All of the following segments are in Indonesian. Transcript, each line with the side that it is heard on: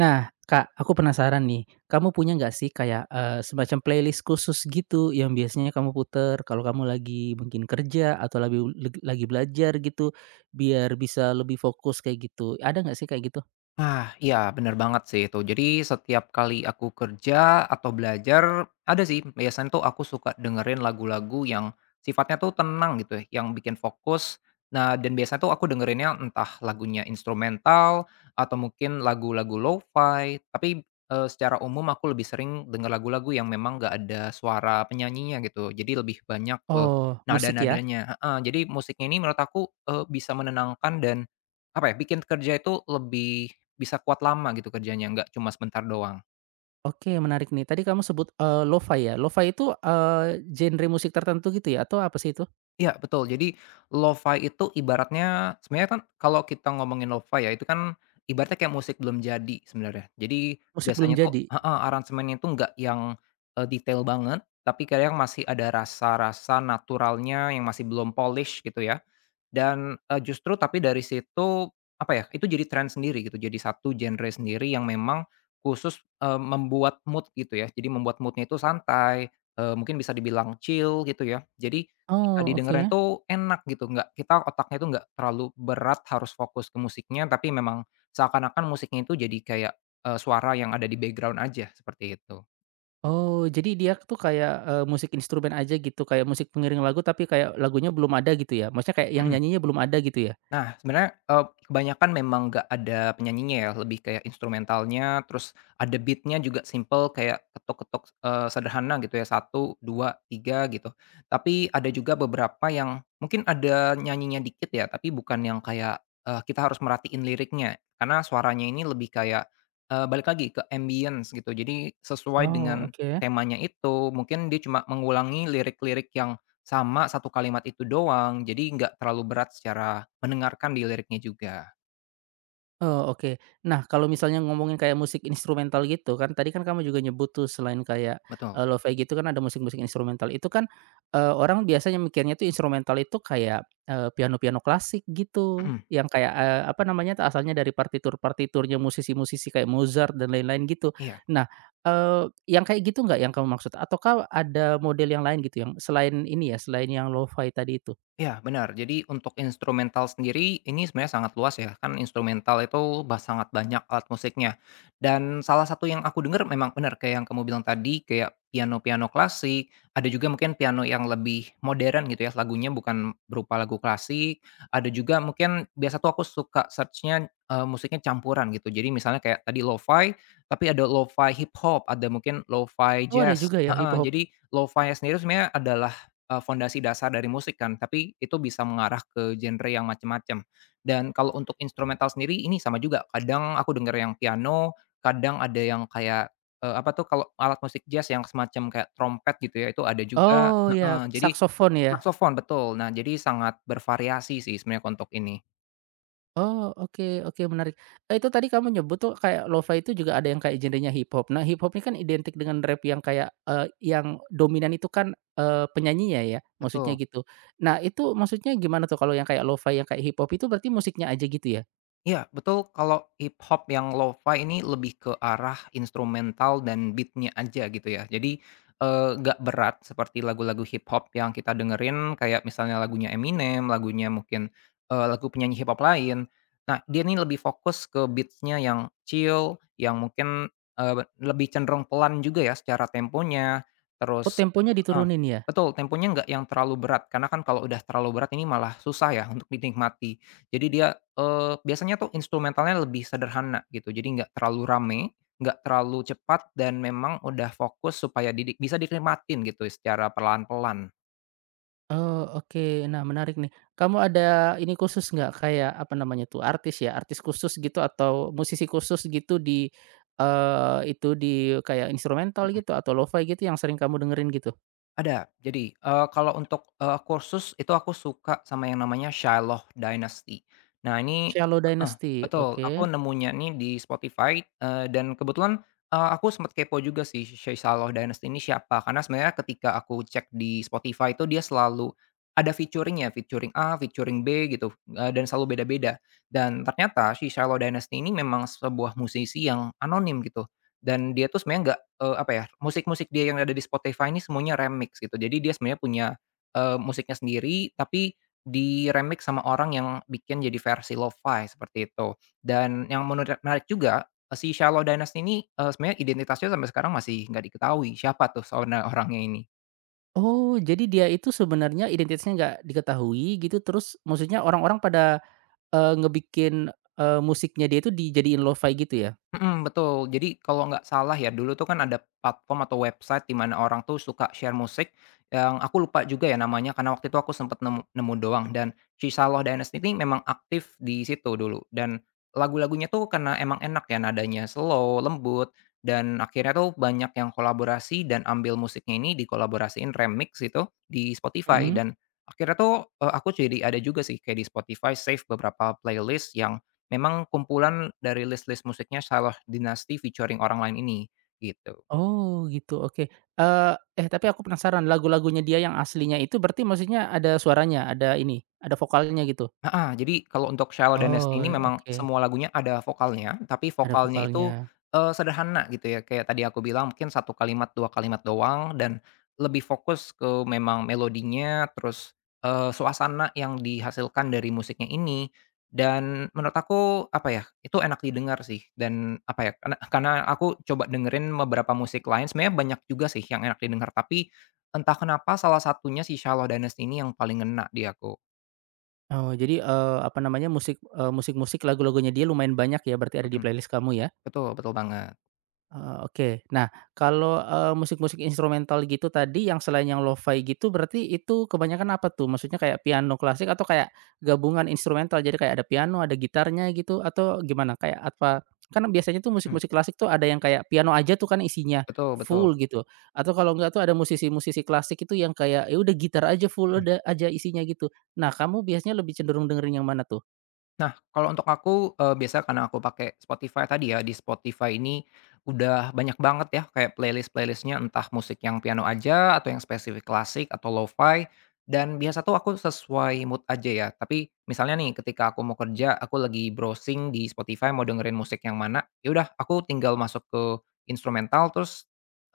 right: Nah, Kak, aku penasaran nih, kamu punya nggak sih kayak, semacam playlist khusus gitu yang biasanya kamu puter kalau kamu lagi mungkin kerja atau lagi belajar gitu, biar bisa lebih fokus kayak gitu, ada nggak sih kayak gitu?
left: Ah, iya bener banget sih itu. Jadi setiap kali aku kerja atau belajar, ada sih biasanya tuh aku suka dengerin lagu-lagu yang sifatnya tuh tenang gitu ya, yang bikin fokus. Nah, dan biasanya tuh aku dengerinnya entah lagunya instrumental atau mungkin lagu-lagu lo-fi, secara umum aku lebih sering denger lagu-lagu yang memang nggak ada suara penyanyinya gitu. Jadi lebih banyak ke
right: Oh, musik ya?
left: nada-nadanya, heeh, jadi musiknya ini menurut aku, bisa menenangkan dan apa ya, bikin kerja itu lebih bisa kuat lama gitu kerjanya, nggak cuma sebentar doang.
right: Oke, menarik nih. Tadi kamu sebut, lo-fi ya? Lo-fi itu, genre musik tertentu gitu ya? Atau apa sih itu?
left: Iya, betul. Jadi lo-fi itu ibaratnya sebenarnya kan kalau kita ngomongin lo-fi ya, itu kan ibaratnya kayak musik belum jadi sebenarnya. Jadi
right: Musik belum
left: biasanya tuh,
right: jadi?
left: heeh, aransemennya itu nggak yang detail banget, tapi kadang masih ada rasa-rasa naturalnya yang masih belum polish gitu ya. Dan justru tapi dari situ, apa ya, itu jadi tren sendiri gitu, jadi satu genre sendiri yang memang khusus membuat mood gitu ya. Jadi membuat moodnya itu santai, mungkin bisa dibilang chill gitu ya. Jadi ketika
right: Oh,
left: didengarnya
right: oke.
left: tuh enak gitu, nggak kita otaknya itu nggak terlalu berat harus fokus ke musiknya, tapi memang seakan-akan musiknya itu jadi kayak suara yang ada di background aja, seperti itu.
right: Oh, jadi dia tuh kayak, musik instrumen aja gitu, kayak musik pengiring lagu tapi kayak lagunya belum ada gitu ya? Maksudnya kayak yang
left: Mhm.
right: nyanyinya belum ada gitu ya?
left: Nah, sebenarnya, kebanyakan memang nggak ada penyanyinya ya, lebih kayak instrumentalnya, terus ada beatnya juga simple kayak ketok-ketok sederhana gitu ya, satu 2 3 gitu. Tapi ada juga beberapa yang mungkin ada nyanyinya dikit ya, tapi bukan yang kayak kita harus merhatiin liriknya, karena suaranya ini lebih kayak balik lagi ke ambience gitu. Jadi sesuai
right: Oh,
left: dengan
right: oke.
left: temanya itu, mungkin dia cuma mengulangi lirik-lirik yang sama satu kalimat itu doang, jadi nggak terlalu berat secara mendengarkan di liriknya juga.
right: Oh, oke. Nah, kalau misalnya ngomongin kayak musik instrumental gitu kan, tadi kan kamu juga nyebut tuh selain kayak,
left: Betul,
right: lo-fi gitu kan ada musik-musik instrumental. Itu kan, orang biasanya mikirnya tuh instrumental itu kayak, piano-piano klasik gitu,
left: mhm,
right: yang kayak, apa namanya, tuh asalnya dari partitur-partiturnya musisi-musisi kayak Mozart dan lain-lain gitu.
left: iya.
right: Nah, yang kayak gitu nggak yang kamu maksud? Ataukah ada model yang lain gitu yang selain ini ya, selain yang lo-fi tadi itu?
left: Ya benar. Jadi untuk instrumental sendiri ini sebenarnya sangat luas ya, kan instrumental itu bah sangat banyak alat musiknya. Dan salah satu yang aku dengar memang benar kayak yang kamu bilang tadi, kayak piano-piano klasik, ada juga mungkin piano yang lebih modern gitu ya, lagunya bukan berupa lagu klasik, ada juga mungkin biasa tuh aku suka searchnya musiknya campuran gitu. Jadi misalnya kayak tadi lo-fi, tapi ada lo-fi hip hop, ada mungkin lo-fi
right: Oh, ada
left: jazz,
right: juga ya hip
left: heeh,
right: hop.
left: jadi lo fi sendiri sebenarnya adalah fondasi dasar dari musik kan, tapi itu bisa mengarah ke genre yang macam-macam. Dan kalau untuk instrumental sendiri ini sama juga, kadang aku denger yang piano, kadang ada yang kayak, apa tuh kalau alat musik jazz yang semacam kayak trompet gitu ya, itu ada juga,
right: Oh, ya,
left: heeh, jadi
right: saksofon ya?
left: saksofon betul. Nah, jadi sangat bervariasi sih sebenarnya untuk ini.
right: Oh, oke oke, menarik. Itu tadi kamu nyebut tuh kayak lo-fi itu juga ada yang kayak genrenya hip hop. Nah, hip hop ini kan identik dengan rap yang kayak, yang dominan itu kan, penyanyinya ya, maksudnya
left: Betul.
right: gitu. Nah, itu maksudnya gimana tuh kalau yang kayak lo-fi, yang kayak hip hop itu berarti musiknya aja gitu ya?
left: Iya, betul, kalau hip hop yang lo-fi ini lebih ke arah instrumental dan beatnya aja gitu ya. Jadi, nggak berat seperti lagu-lagu hip hop yang kita dengerin kayak misalnya lagunya Eminem, lagunya mungkin, lagu penyanyi hip hop lain. Nah, dia ini lebih fokus ke beatsnya yang chill, yang mungkin lebih cenderung pelan juga ya secara temponya,
right: Oh,
left: terus
right: temponya
left: heeh,
right: diturunin ya?
left: betul, temponya nggak yang terlalu berat, karena kan kalau udah terlalu berat ini malah susah ya untuk dinikmati. Jadi dia biasanya tuh instrumentalnya lebih sederhana gitu, jadi nggak terlalu rame, nggak terlalu cepat, dan memang udah fokus supaya didik bisa dinikmatin gitu secara pelan-pelan.
right: Oh, oke. Nah, menarik nih. Kamu ada ini khusus nggak kayak, apa namanya tuh, artis ya, artis khusus gitu atau musisi khusus gitu di, itu di kayak instrumental gitu atau lo-fi gitu yang sering kamu dengerin gitu?
left: Ada. Jadi, kalau untuk kursus itu aku suka sama yang namanya Shiloh Dynasty. Nah ini
right: Shallow
left: heeh,
right: Dynasty,
left: betul. Aku
right: oke.
left: nemunya nih di Spotify, dan kebetulan, aku sempat kepo juga sih Shiloh Dynasty ini siapa, karena sebenarnya ketika aku cek di Spotify itu dia selalu ada featuringnya, featuring A, featuring B gitu, dan selalu beda-beda. Dan ternyata si Shiloh Dynasty ini memang sebuah musisi yang anonim gitu. Dan dia tuh sebenarnya nggak, apa ya, musik-musik dia yang ada di Spotify ini semuanya remix gitu. Jadi dia sebenarnya punya musiknya sendiri, tapi di-remix sama orang yang bikin jadi versi lo-fi seperti itu. Dan yang menurut menarik juga, si Shallow Dines ini, sebenarnya identitasnya sampai sekarang masih nggak diketahui siapa tuh sebenarnya orangnya ini.
right: Oh, jadi dia itu sebenarnya identitasnya nggak diketahui gitu, terus maksudnya orang-orang pada, ngebikin, musiknya dia itu dijadiin lo-fi gitu ya?
left: Mhm, betul. Jadi kalau nggak salah ya, dulu tuh kan ada platform atau website di mana orang tuh suka share musik, yang aku lupa juga ya namanya karena waktu itu aku sempat nemu nemu doang dan Shisalloh Dynasty ini memang aktif di situ dulu dan lagu-lagunya tuh karena emang enak ya nadanya slow, lembut, dan akhirnya tuh banyak yang kolaborasi dan ambil musiknya ini dikolaborasiin remix itu di Spotify
right: Mhm.
left: dan akhirnya tuh, aku jadi ada juga sih kayak di Spotify save beberapa playlist yang memang kumpulan dari list-list musiknya Shalloh Dynasty featuring orang lain ini, gitu.
right: Oh, gitu, oke. Tapi aku penasaran lagu-lagunya dia yang aslinya itu berarti maksudnya ada suaranya, ada ini, ada vokalnya gitu?
left: Heeh, jadi kalau untuk Sheila dan Nesli
right: Oh,
left: ini memang
right: oke,
left: semua lagunya ada vokalnya, tapi
right: ada
left: vokalnya itu,
right: vokalnya.
left: eee, sederhana gitu ya, kayak tadi aku bilang mungkin satu kalimat, 2 kalimat doang dan lebih fokus ke memang melodinya, terus suasana yang dihasilkan dari musiknya ini dan menurut aku, apa ya, itu enak didengar sih dan, apa ya, karena aku coba dengerin beberapa musik lain, sebenarnya banyak juga sih yang enak didengar, tapi entah kenapa salah satunya si Sheila dan Nesli ini yang paling ngena di aku.
right: Oh, jadi, apa namanya, musik, musik-musik lagu-lagunya dia lumayan banyak ya berarti ada
left: Mhm.
right: di playlist kamu ya?
left: Betul, betul banget.
right: Oke. Nah, kalau, musik-musik instrumental gitu tadi yang selain yang lo-fi gitu berarti itu kebanyakan apa tuh? Maksudnya kayak piano klasik atau kayak gabungan instrumental? Jadi kayak ada piano, ada gitarnya gitu atau gimana? Kayak apa kan biasanya tuh
left: Mhm.
right: musik-musik klasik tuh ada yang kayak piano aja tuh kan isinya
left: Betul, betul.
right: full gitu, atau kalau enggak tuh ada musisi-musisi klasik itu yang kayak, ya udah gitar aja full
left: Mhm.
right: udah aja isinya gitu. Nah, kamu biasanya lebih cenderung dengerin yang mana tuh?
left: Nah, kalau untuk aku, biasa karena aku pakai Spotify tadi ya, di Spotify ini udah banyak banget ya kayak playlistnya entah musik yang piano aja atau yang spesifik klasik atau lo-fi, dan biasa tuh aku sesuai mood aja ya. Tapi misalnya nih ketika aku mau kerja, aku lagi browsing di Spotify mau dengerin musik yang mana, ya udah aku tinggal masuk ke instrumental terus,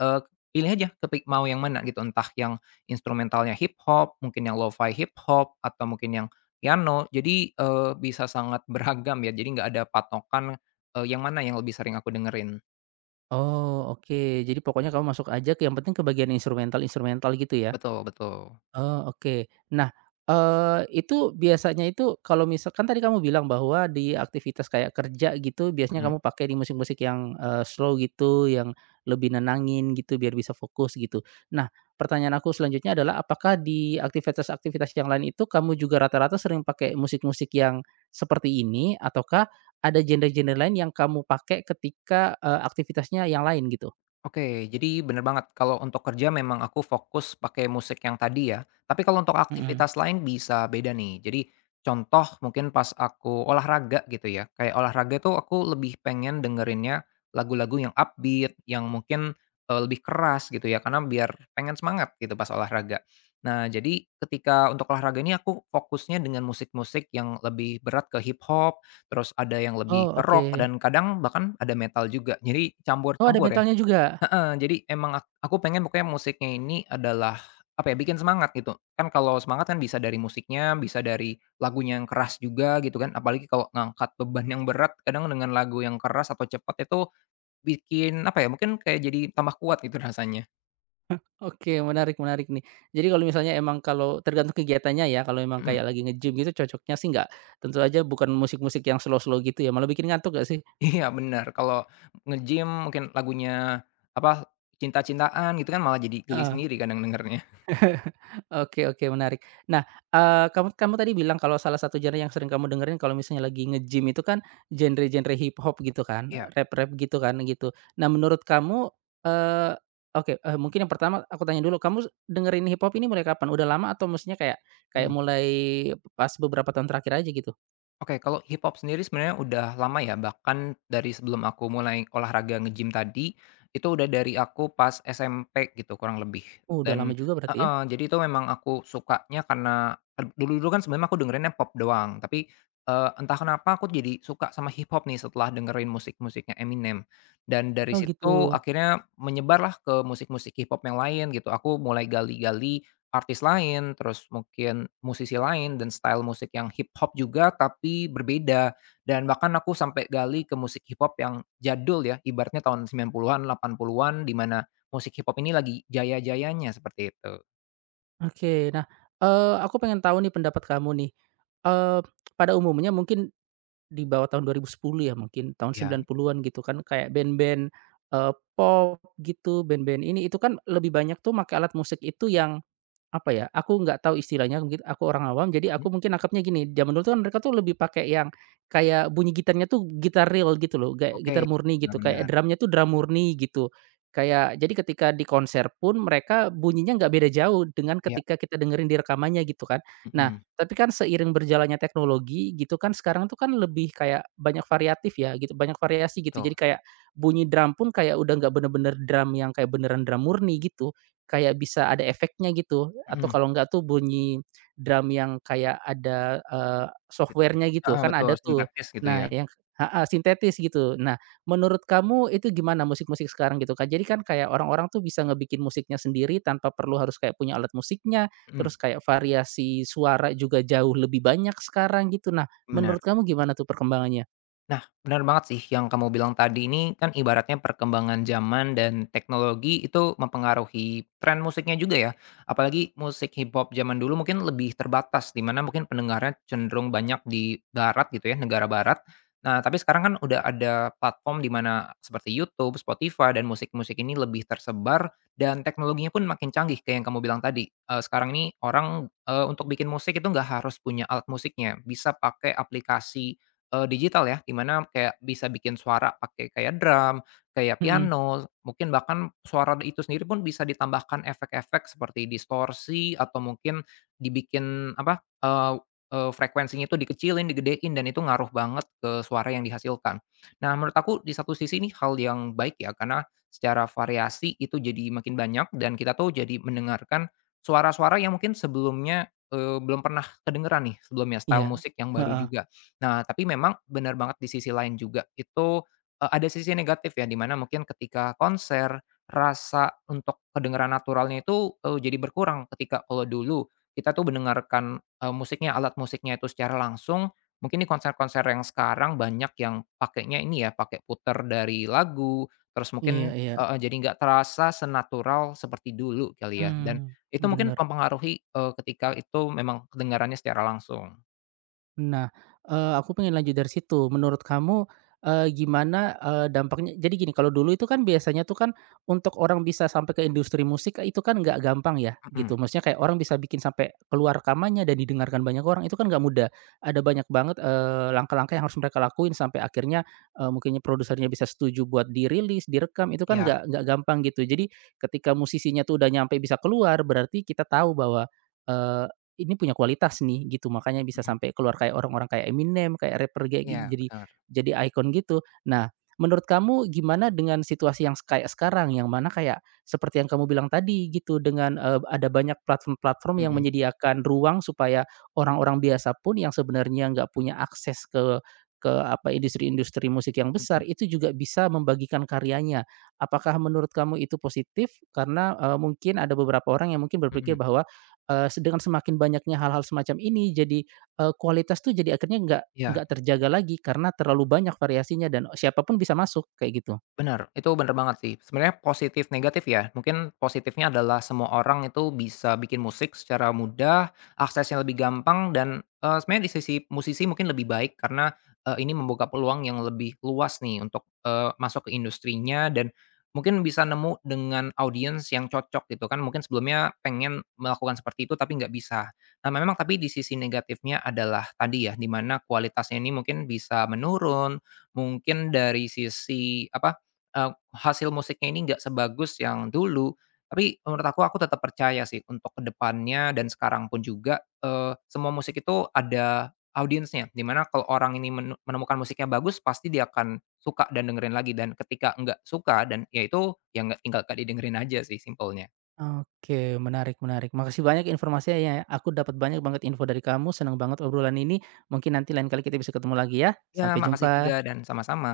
left: eee, pilih aja kepi mau yang mana gitu, entah yang instrumentalnya hip hop, mungkin yang lo-fi hip hop, atau mungkin yang piano. Jadi, bisa sangat beragam ya, jadi nggak ada patokan yang mana yang lebih sering aku dengerin.
right: Oh, oke. Jadi pokoknya kamu masuk aja ke yang penting ke bagian instrumental-instrumental gitu ya?
left: Betul, betul.
right: Oh, oke. Nah, itu biasanya itu kalau misalkan tadi kamu bilang bahwa di aktivitas kayak kerja gitu biasanya
left: Mhm.
right: kamu pakai di musik-musik yang, slow gitu, yang lebih nenangin gitu biar bisa fokus gitu. Nah, pertanyaan aku selanjutnya adalah apakah di aktivitas-aktivitas yang lain itu kamu juga rata-rata sering pakai musik-musik yang seperti ini ataukah ada genre-genre lain yang kamu pakai ketika, aktivitasnya yang lain gitu?
left: Oke, jadi bener banget kalau untuk kerja memang aku fokus pakai musik yang tadi ya, tapi kalau untuk
right: Mhm.
left: aktivitas lain bisa beda nih. Jadi contoh mungkin pas aku olahraga gitu ya, kayak olahraga tuh aku lebih pengen dengerinnya lagu-lagu yang upbeat, yang mungkin lebih keras gitu ya, karena biar pengen semangat gitu pas olahraga. Nah, jadi ketika untuk olahraga ini aku fokusnya dengan musik-musik yang lebih berat ke hip hop, terus ada yang lebih
right: Oh,
left: ke
right: oke.
left: rock dan kadang bahkan ada metal juga, jadi
right: Oh, ada
left: campur-campur ya.
right: metalnya juga?
left: Heeh, jadi emang aku pengen pokoknya musiknya ini adalah, apa ya, bikin semangat gitu. Kan kalau semangat kan bisa dari musiknya, bisa dari lagunya yang keras juga gitu kan, apalagi kalau ngangkat beban yang berat kadang dengan lagu yang keras atau cepat itu bikin, apa ya, mungkin kayak jadi tambah kuat gitu rasanya.
right: Oke, menarik menarik nih. Jadi kalau misalnya emang kalau tergantung kegiatannya ya, kalau emang
left: Mhm.
right: kayak lagi nge-gym gitu cocoknya sih nggak tentu aja bukan musik-musik yang slow-slow gitu ya, malah bikin ngantuk nggak sih?
left: Iya benar, kalau nge-gym mungkin lagunya, apa, cinta-cintaan gitu kan malah jadi geli
right: Heeh.
left: sendiri kadang dengernya.
right: Oke oke menarik. Nah, kamu kamu tadi bilang kalau salah satu genre yang sering kamu dengerin kalau misalnya lagi nge-gym itu kan genre-genre hip hop gitu kan,
left: Iya.
right: rap-rap gitu kan, gitu. Nah menurut kamu, eee, oke, mungkin yang pertama aku tanya dulu, kamu s dengerin hip hop ini mulai kapan? Udah lama atau maksudnya kayak kayak
left: Hmm.
right: mulai pas beberapa tahun terakhir aja gitu?
left: Oke, kalau hip hop sendiri sebenarnya udah lama ya, bahkan dari sebelum aku mulai olahraga nge-gym tadi, itu udah dari aku pas SMP gitu kurang lebih.
right: Oh, udah lama
left: Dan
right: juga berarti ya?
left: heeh, jadi itu memang aku sukanya karena dulu-dulu kan sebenarnya aku dengerinnya pop doang, tapi, entah kenapa aku jadi suka sama hip hop nih setelah dengerin musik-musiknya Eminem. Dan dari
right: Oh,
left: situ
right: gitu.
left: akhirnya menyebarlah ke musik-musik hip hop yang lain gitu, aku mulai gali-gali artis lain, terus mungkin musisi lain dan style musik yang hip hop juga tapi berbeda, dan bahkan aku sampai gali ke musik hip hop yang jadul ya, ibaratnya tahun 90-an, 80-an, di mana musik hip hop ini lagi jaya-jayanya seperti itu.
right: Oke. Nah, aku pengen tahu nih pendapat kamu nih, eee, pada umumnya mungkin di bawah tahun 2010 ya mungkin, tahun
left: Ya.
right: 90-an gitu kan kayak band-band, eee, pop gitu, band-band ini itu kan lebih banyak tuh make alat musik itu yang apa ya, aku nggak tahu istilahnya mungkin aku orang awam jadi aku
left: Mhm,
right: mungkin nangkepnya gini, zaman dulu tuh kan mereka tuh lebih pakai yang kayak bunyi gitarnya tuh gitar real gitu loh, kayak
left: oke,
right: gitar murni
left: benar,
right: gitu, kayak
left: benar,
right: drumnya tuh drum murni gitu. Kayak jadi ketika di konser pun mereka bunyinya nggak beda jauh dengan
left: iya,
right: ketika kita dengerin di rekamannya gitu kan. Nah,
left: mhm,
right: tapi kan seiring berjalannya teknologi gitu kan sekarang tuh kan lebih kayak banyak variatif ya gitu, banyak variasi gitu.
left: betul,
right: Jadi kayak bunyi drum pun kayak udah nggak bener-bener drum yang kayak beneran drum murni gitu. Kayak bisa ada efeknya gitu, atau
left: mhm,
right: kalau enggak tuh bunyi drum yang kayak ada,
left: sit
right: software-nya gitu,
left: heeh,
right: kan
left: betul,
right: ada tuh.
left: sintaktis gitu
right: Nah
left: ya,
right: yang heeh, sintetis gitu. Nah, menurut kamu itu gimana musik-musik sekarang gitu, Kak? Jadi kan kayak orang-orang tuh bisa ngebikin musiknya sendiri tanpa perlu harus kayak punya alat musiknya,
left: mhm,
right: terus kayak variasi suara juga jauh lebih banyak sekarang gitu. Nah,
left: benar.
right: menurut kamu gimana tuh perkembangannya?
left: Nah, benar banget sih yang kamu bilang tadi, ini kan ibaratnya perkembangan zaman dan teknologi itu mempengaruhi tren musiknya juga ya. Apalagi musik hip hop zaman dulu mungkin lebih terbatas, di mana mungkin pendengarnya cenderung banyak di barat gitu ya, negara barat. Nah, tapi sekarang kan udah ada platform di mana seperti YouTube, Spotify dan musik-musik ini lebih tersebar dan teknologinya pun makin canggih kayak yang kamu bilang tadi. Eh, sekarang ini orang eh, untuk bikin musik itu nggak harus punya alat musiknya, bisa pakai aplikasi digital ya, dimana kayak bisa bikin suara pakai kayak drum, kayak
right: Mhm,
left: piano, mungkin bahkan suara itu sendiri pun bisa ditambahkan efek-efek seperti distorsi atau mungkin dibikin apa, eee eee, frekuensinya itu dikecilin, digedein dan itu ngaruh banget ke suara yang dihasilkan. Nah, menurut aku di satu sisi ini hal yang baik ya, karena secara variasi itu jadi makin banyak dan kita tuh jadi mendengarkan suara-suara yang mungkin sebelumnya, belum pernah kedengeran nih sebelumnya, style
right: iya,
left: musik yang baru
right: heeh,
left: juga. Nah, tapi memang benar banget di sisi lain juga itu, ada sisi negatif ya, dimana mungkin ketika konser, rasa untuk kedengaran naturalnya itu, jadi berkurang ketika kalau dulu kita tuh mendengarkan, musiknya, alat musiknya itu secara langsung, mungkin di konser-konser yang sekarang banyak yang pakainya ini ya, pakai puter dari lagu, terus
right: iya
left: mungkin
right: iya,
left: heeh, jadi nggak terasa senatural seperti dulu kali ya, dan
right: mmm,
left: itu mungkin
right: bener.
left: mempengaruhi, ketika itu memang kedengarannya secara langsung.
right: Nah, aku pengen lanjut dari situ. Menurut kamu, gimana, dampaknya jadi gini, kalau dulu itu kan biasanya tuh kan untuk orang bisa sampai ke industri musik eh, itu kan nggak gampang ya,
left: Mhm,
right: gitu. Maksudnya kayak orang bisa bikin sampai keluar rekamannya dan didengarkan banyak orang, itu kan nggak mudah. Ada banyak banget, langkah-langkah yang harus mereka lakuin sampai akhirnya, mungkinnya produsernya bisa setuju buat dirilis, direkam, itu kan
left: iya,
right: nggak gampang gitu. Jadi ketika musisinya tuh udah nyampe bisa keluar, berarti kita tahu bahwa, eh, ini punya kualitas nih gitu, makanya bisa
left: mhm.
right: sampai keluar kayak orang-orang kayak Eminem, kayak rapper kayak gi
left: Iya benar,
right: jadi ikon gitu. Nah, menurut kamu gimana dengan situasi yang kayak sekarang, yang mana kayak seperti yang kamu bilang tadi gitu, dengan, ada banyak platform-platform yang
left: mhm,
right: menyediakan ruang supaya orang-orang biasa pun yang sebenarnya nggak punya akses ke industri-industri musik yang
left: mhm,
right: besar, itu juga bisa membagikan karyanya. Apakah menurut kamu itu positif? Karena, mungkin ada beberapa orang yang mungkin berpikir
left: mhm,
right: bahwa, Eee, se dengan semakin banyaknya hal-hal semacam ini jadi, kualitas tuh jadi akhirnya nggak
left: iya.
right: terjaga lagi karena terlalu banyak variasinya dan siapapun bisa masuk, kayak gitu.
left: Benar itu benar banget sih. Sebenarnya positif negatif ya, mungkin positifnya adalah semua orang itu bisa bikin musik secara mudah, aksesnya lebih gampang dan, sebenarnya di sisi musisi mungkin lebih baik karena ini membuka peluang yang lebih luas nih untuk masuk ke industrinya dan mungkin bisa nemu dengan audiens yang cocok gitu kan, mungkin sebelumnya pengen melakukan seperti itu tapi nggak bisa. Nah memang tapi di sisi negatifnya adalah tadi ya, di mana kualitasnya ini mungkin bisa menurun, mungkin dari sisi apa, hasil musiknya ini nggak sebagus yang dulu, tapi menurut aku tetap percaya sih untuk kedepannya dan sekarang pun juga, semua musik itu ada audiensnya. Dimana kalau orang ini menemukan musiknya bagus, pasti dia akan suka dan dengerin lagi, dan ketika nggak suka dan ya itu, ya nggak tinggal nggak didengerin aja sih simpelnya.
right: Oke, menarik menarik. Makasih banyak informasinya ya, aku dapat banyak banget info dari kamu, senang banget obrolan ini. Mungkin nanti lain kali kita bisa ketemu lagi ya,
left: Ya
right: sampai
left: makasih juga
right: jumpa.
left: dan sama-sama.